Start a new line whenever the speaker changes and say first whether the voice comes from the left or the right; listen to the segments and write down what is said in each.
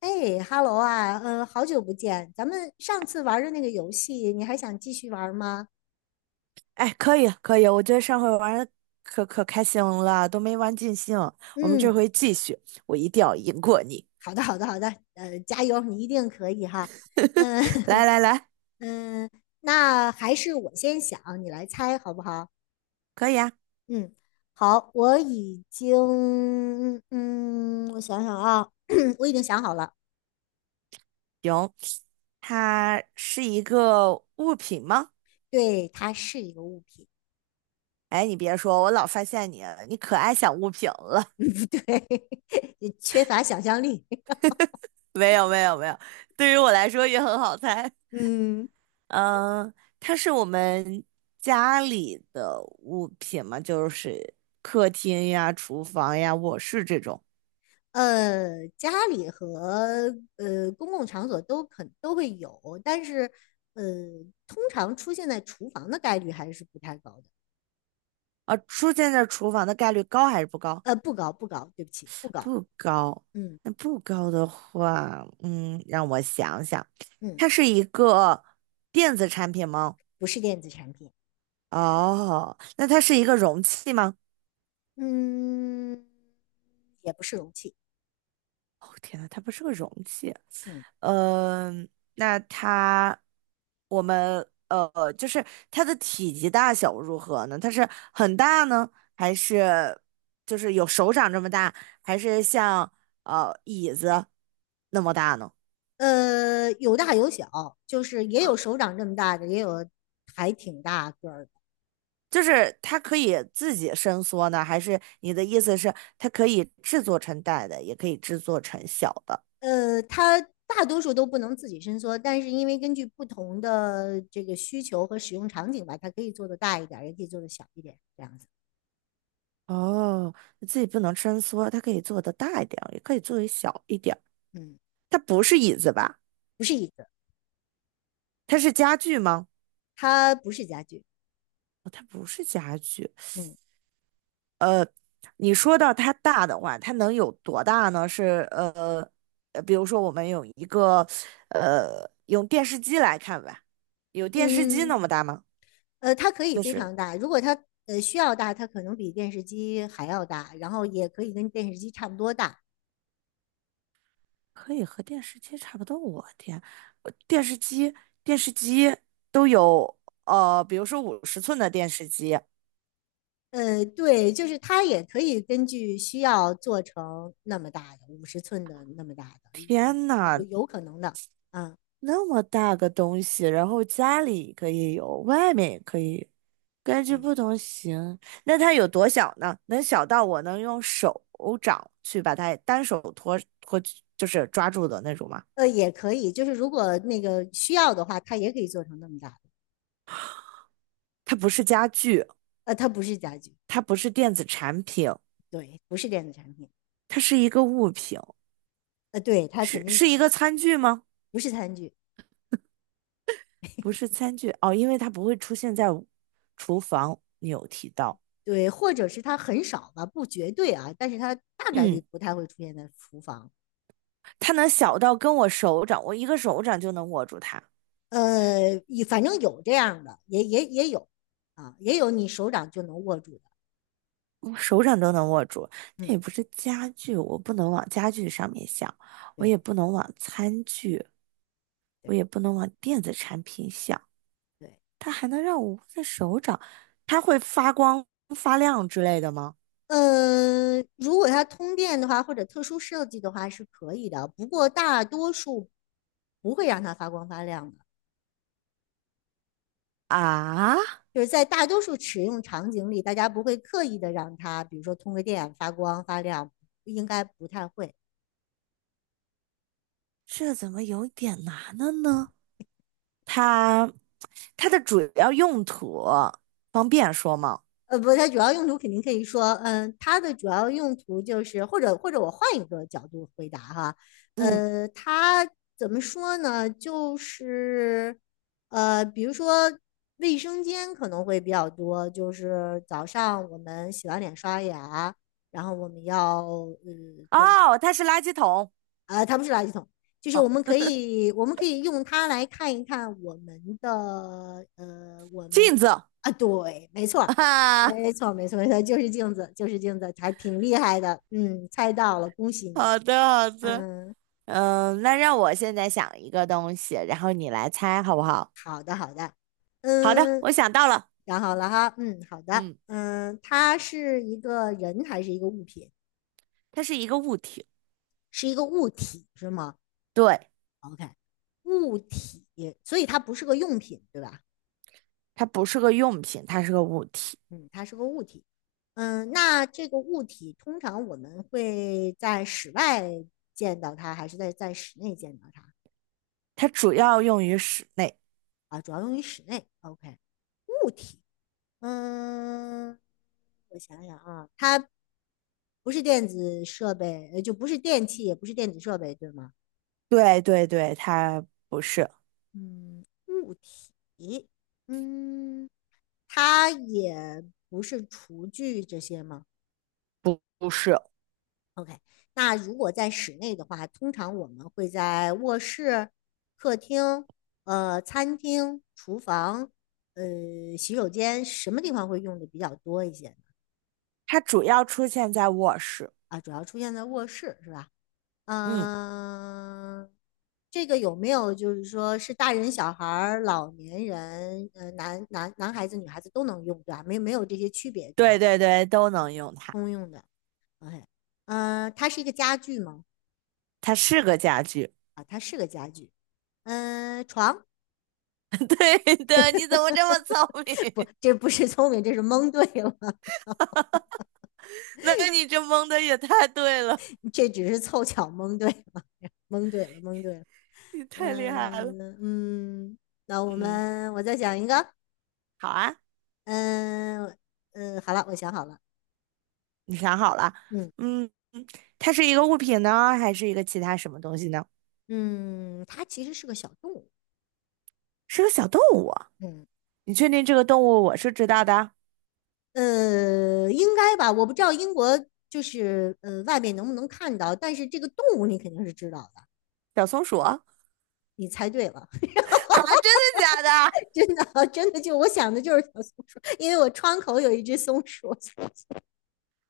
left: 哎哈喽啊，好久不见，咱们上次玩的那个游戏，你还想继续玩吗？
right: 哎，可以可以，我觉得上回玩的可可开心了，都没玩尽兴。我们
left: 嗯，
right: 这回继续，我一定要赢过你。
left: 好的，好的，好的，加油，你一定可以哈。嗯
right: 来 来来，
left: 嗯，那还是我先想，你来猜好不好？
right: 可以啊，
left: 嗯，好，我已经，嗯，我想想啊，我已经想好了，
right: 行。它是一个物品吗？
left: 对，它是一个物品，
right: 哎，你别说，我老发现你，你可爱想物品了。
left: 嗯，不对，缺乏想象力，
right: 没有没有没有，对于我来说也很好猜。
left: 嗯。
right: 嗯，它是我们家里的物品嘛，就是客厅呀、厨房呀、卧室这种。
left: 呃，家里和公共场所都肯都会有，但是呃，通常出现在厨房的概率还是不太高的。
right: 啊，出现在厨房的概率高还是不高？
left: 呃，不高不高，对不起，不高。
right: 不高。
left: 嗯
right: 那不高的话，让我想想，
left: 嗯，
right: 它是一个电子产品吗？
left: 不是电子产品，
right: 哦，那它是一个容器吗？
left: 嗯，也不是容器，
right: 哦，天呐，它不是个容器。
left: 嗯
right: 嗯、那它，我们呃，就是它的体积大小如何呢？它是很大呢，还是就是有手掌这么大，还是像椅子那么大呢？
left: 呃，有大有小，就是也有手掌这么大的，也有还挺大个儿的。
right: 就是它可以自己伸缩呢，还是你的意思是它可以制作成大的，也可以制作成小的？
left: 呃，它大多数都不能自己伸缩，但是因为根据不同的这个需求和使用场景吧，它可以做的大一点也可以做的小一点，这样子。
right: 哦，自己不能伸缩，它可以做的大一点儿，也可以做的小一点儿。
left: 嗯，
right: 它不是椅子吧？
left: 不是椅子，
right: 它是家具吗？
left: 它不是家具。
right: 哦，它不是家具。
left: 嗯
right: 你说到它大的话，它能有多大呢？比如说我们有一个用电视机来看吧，有电视机
left: 嗯，
right: 那么大吗？
left: 呃，它可以
right: 就
left: 非
right: 是。
left: 常大，如果它需要大，它可能比电视机还要大，然后也可以跟电视机差不多大。
right: 可以和电视机差不多。我天，我电视机都有比如说50寸的电视机，
left: 呃，对，就是它也可以根据需要做成那么大的，50寸的那么大的，
right: 天
left: 有
right: 呐，
left: 有可能的。啊
right: 那么大个东西，然后家里可以有，外面也可以，根据
left: 嗯。
right: 不同型。那它有多小呢？能小到我能用手掌去把它单手托托，就是抓住的那种吗？
left: 呃，也可以，就是如果那个需要的话，它也可以做成那么大的。
right: 它不是家具，
left: 呃，它不是家具，
right: 它不是电子产品，
left: 对，不是电子产品。
right: 它是一个物品，
left: 呃，对，它肯
right: 是
left: 定
right: 是一个餐具吗？
left: 不是餐具，
right: 不是餐具哦，因为它不会出现在厨房。你有提到，
left: 对，或者是它很少吧，不绝对啊，但是它大概率
right: 嗯，
left: 不太会出现在厨房。
right: 它能小到跟我手掌，我一个手掌就能握住它，
left: 呃，反正有这样的，也有啊，也有你手掌就能握住的。
right: 我手掌都能握住。它
left: 嗯，
right: 也不是家具，我不能往家具上面想，我也
left: 对
right: 不能往餐具，我
left: 对
right: 也不能往电子产品想。
left: 对。
right: 它还能让我握在手掌，它会发光发亮之类的吗？
left: 呃，如果它通电的话，或者特殊设计的话是可以的，不过大多数不会让它发光发亮的。
right: 啊，
left: 就是在大多数使用场景里，大家不会刻意的让它，比如说通个电发光发亮，应该不太会。
right: 这怎么有点难了呢？它它的主要用途方便说吗？
left: 不，它主要用途肯定可以说，嗯，它的主要用途就是，或者我换一个角度回答哈，
right: 嗯，
left: 呃，它怎么说呢？就是，呃，比如说卫生间可能会比较多，就是早上我们洗完脸刷牙，然后我们要做，
right: 哦，它是垃圾桶，
left: 它不是垃圾桶，就是
right: 哦，
left: 我们可以用它来看一看我们的我们
right: 镜
left: 的
right: 子
left: 啊，对，没错，
right: 啊，
left: 没错，没错，没错，就是镜子，就是镜子，还挺厉害的，嗯，猜到了，恭喜你，
right: 好的好的，
left: 嗯
right: 嗯，那让我现在想一个东西，然后你来猜好不好？好的，
left: 嗯，
right: 我想到了，
left: 想好了哈，嗯，好的，
right: 嗯，
left: 嗯，它是一个人还是一个物品？
right: 它是一个物体，
left: 是一个物体是吗
right: 对，
left: ？OK，物体，所以它不是个用品，对吧？
right: 它不是个用品，它是个物体，
left: 嗯，它是个物体。嗯，那这个物体通常我们会在室外见到它，还是在室内见到它
right: 它主要用于室内，
left: 啊？主要用于室内。OK，物体，嗯，我想想啊，它不是电子设备，就不是电器，也不是电子设备，对吗？
right: 对对对，它不是
left: 嗯，物体，嗯，它也不是厨具这些吗？
right: 不是，
left: OK，那如果在室内的话，通常我们会在卧室、客厅、餐厅、厨房、洗手间什么地方会用的比较多一些呢？
right: 它主要出现在卧室，
left: 啊，主要出现在卧室是吧？
right: 嗯，
left: 嗯、这个有没有就是说是大人、小孩儿、老年人，呃，男孩子、女孩子都能用，对吧？没没有这些区别，对吧？
right: 对对对，都能用它。
left: 通用的。OK，嗯、它是一个家具吗？
right: 它是个家具。
left: 啊，它是个家具。嗯、床。
right: 对的，你怎么这么聪明？
left: 不，这不是聪明，这是蒙对了，
right: 那你这蒙的也太对了，
left: 这只是凑巧蒙对了，蒙对了，蒙对了。
right: 你太厉害了。
left: 嗯嗯，那我
right: 嗯，
left: 们我再想一个，
right: 好啊，
left: 嗯嗯，好了，我想好了，
right: 你想好了？
left: 嗯
right: 嗯，它是一个物品呢，还是一个其他什么东西呢？
left: 嗯，它其实是个小动物，
right: 是个小动物啊
left: 嗯
right: 你确定这个动物我是知道的？
left: 呃，应该吧，我不知道英国就是外面能不能看到，但是这个动物你肯定是知道的，
right: 小松鼠？啊，
left: 你猜对了，
right: 真的假的？
left: 真的真的就我想的就是小松鼠，因为我窗口有1只松鼠，所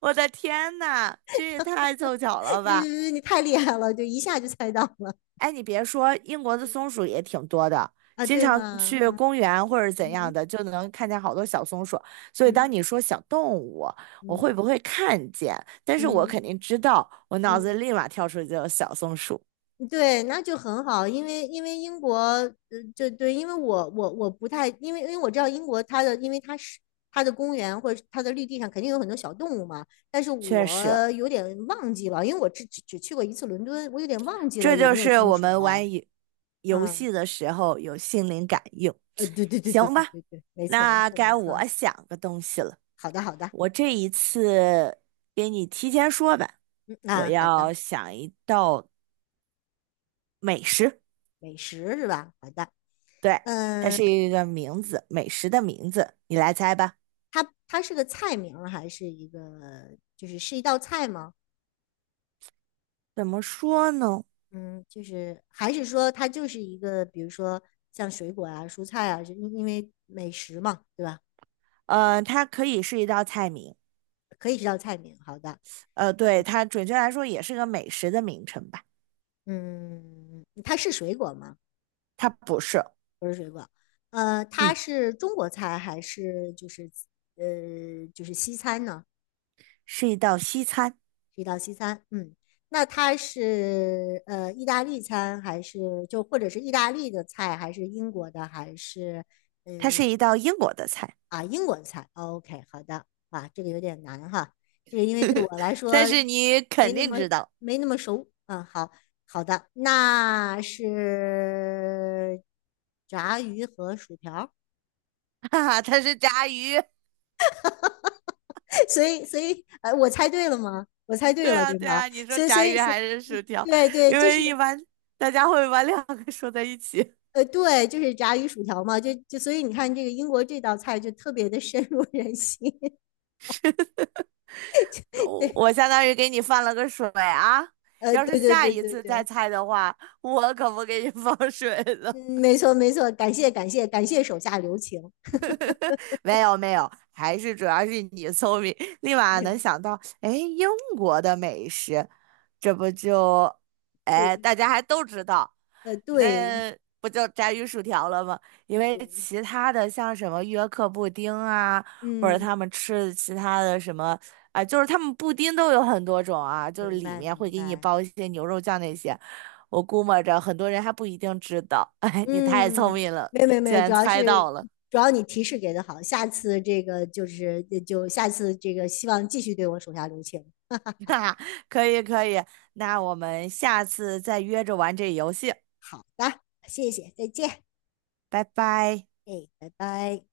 right: 我的天呐，这也太凑巧了
left: 对对
right: 吧！
left: 对，你太厉害了，就一下就猜到了
right: 哎，你别说，英国的松鼠也挺多的，
left: 啊，
right: 经
left: 对
right: 常
left: 吗？
right: 去公园或者怎样
left: 嗯
right: 的，就能看见好多小松鼠。所以当
left: 嗯
right: 你说小动物，我会
left: 嗯
right: 不会看见？但是我
left: 嗯
right: 肯定知道，我脑子
left: 嗯
right: 立马跳出一个小松鼠。
left: 嗯对，那就很好，因为英国，呃，就对，因为我不太，因为我知道英国它的，因为它是它的公园或者是它的绿地上肯定有很多小动物嘛，但是
right: 确
left: 我
right: 实，
left: 有点忘记了，因为我只去过1次伦敦，我有点忘记了
right: 这
left: 有
right: 就
left: 没有
right: 是
left: 松
right: 我
left: 鼠
right: 们
left: 了。
right: 玩游游
left: 嗯，
right: 戏的时候有心灵感应。
left: 呃，对对对对
right: 行
left: 对
right: 吧，
left: 对对，没错没
right: 那
left: 错没
right: 该
left: 错，
right: 我想个东西了。
left: 好的好的，
right: 我这一次给你提前说吧，
left: 嗯
right: 我
left: 啊好的。
right: 要想一道美食。
left: 美食是吧？好的，
right: 对，它
left: 嗯，
right: 是一个名字，美食的名字，你来猜吧。
left: 它它是个菜名儿还是一个就是是一道菜吗？
right: 怎么说呢？
left: 嗯，就是还是说它就是一个，比如说像水果啊、蔬菜啊，就因为美食嘛，对吧？
right: 它可以是一道菜名，
left: 可以是道菜名。好的，
right: 对，它准确来说也是个美食的名称吧。
left: 嗯，它是水果吗？
right: 它不是，
left: 不是水果。呃，它
right: 嗯，
left: 是中国菜还是就是就是西餐呢？
right: 是一道西餐，
left: 是一道西餐，嗯，那它是意大利餐还是就或者是意大利的菜，还是英国的，还是
right: 它
left: 呃
right: 是一道英国的菜，
left: 啊英国的菜哦？OK，好的，啊，这个有点难哈，这个因为对 我来说
right: 但是你
left: 没
right: 肯
left: 那
right: 定
left: 么
right: 知道，
left: 没那么熟，嗯，好的，那是炸鱼和薯条儿
right: 哈哈，它是炸鱼。
left: 所以我猜对了吗？我猜对
right: 对
left: 了
right: 啊，
left: 对
right: 对
left: 吗？
right: 啊，你说
left: 所以所
right: 炸
left: 以
right: 鱼
left: 所以，
right: 还是
left: 嗯
right: 薯条？
left: 对对，
right: 因
left: 这是。
right: 为一般大家会把两个说在一起。
left: 呃，对，就是炸鱼薯条嘛，所以你看这个英国这道菜就特别的深入人心，
right: 我
left: 对，
right: 我相当于给你放了个水啊。
left: 呃，
right: 要是
left: 对对
right: 下
left: 对
right: 一
left: 对
right: 次再
left: 对，
right: 猜的话，我可不给你放水了。
left: 嗯，没错没错，感谢感谢感谢手下留情，
right: 没有没有，还是主要是你聪明，立马能 想到，哎，英国的美食，这不就，哎，
left: 对，
right: 大家还都知道，
left: 呃，对
right: 那不就炸鱼薯条了吗？因为
left: 对，
right: 其他的像什么约克布丁啊，或者
left: 嗯，
right: 他们吃的其他的什么，啊、就是他们布丁都有很多种啊，就是
left: 明
right: 里
left: 白
right: 面会
left: 明
right: 给你
left: 白，
right: 包一些牛肉酱那些，我估摸着很多人还不一定知道，哎，你太聪
left: 嗯，
right: 明了，
left: 没有没有没
right: 竟
left: 有，
right: 然猜到了。
left: 主要你提示给的好，下次这个就下次这个希望继续对我手下留情，
right: 可以可以，那我们下次再约着玩这游戏，
left: 好的，谢谢，再见，
right: 拜拜。
left: 哎，拜拜。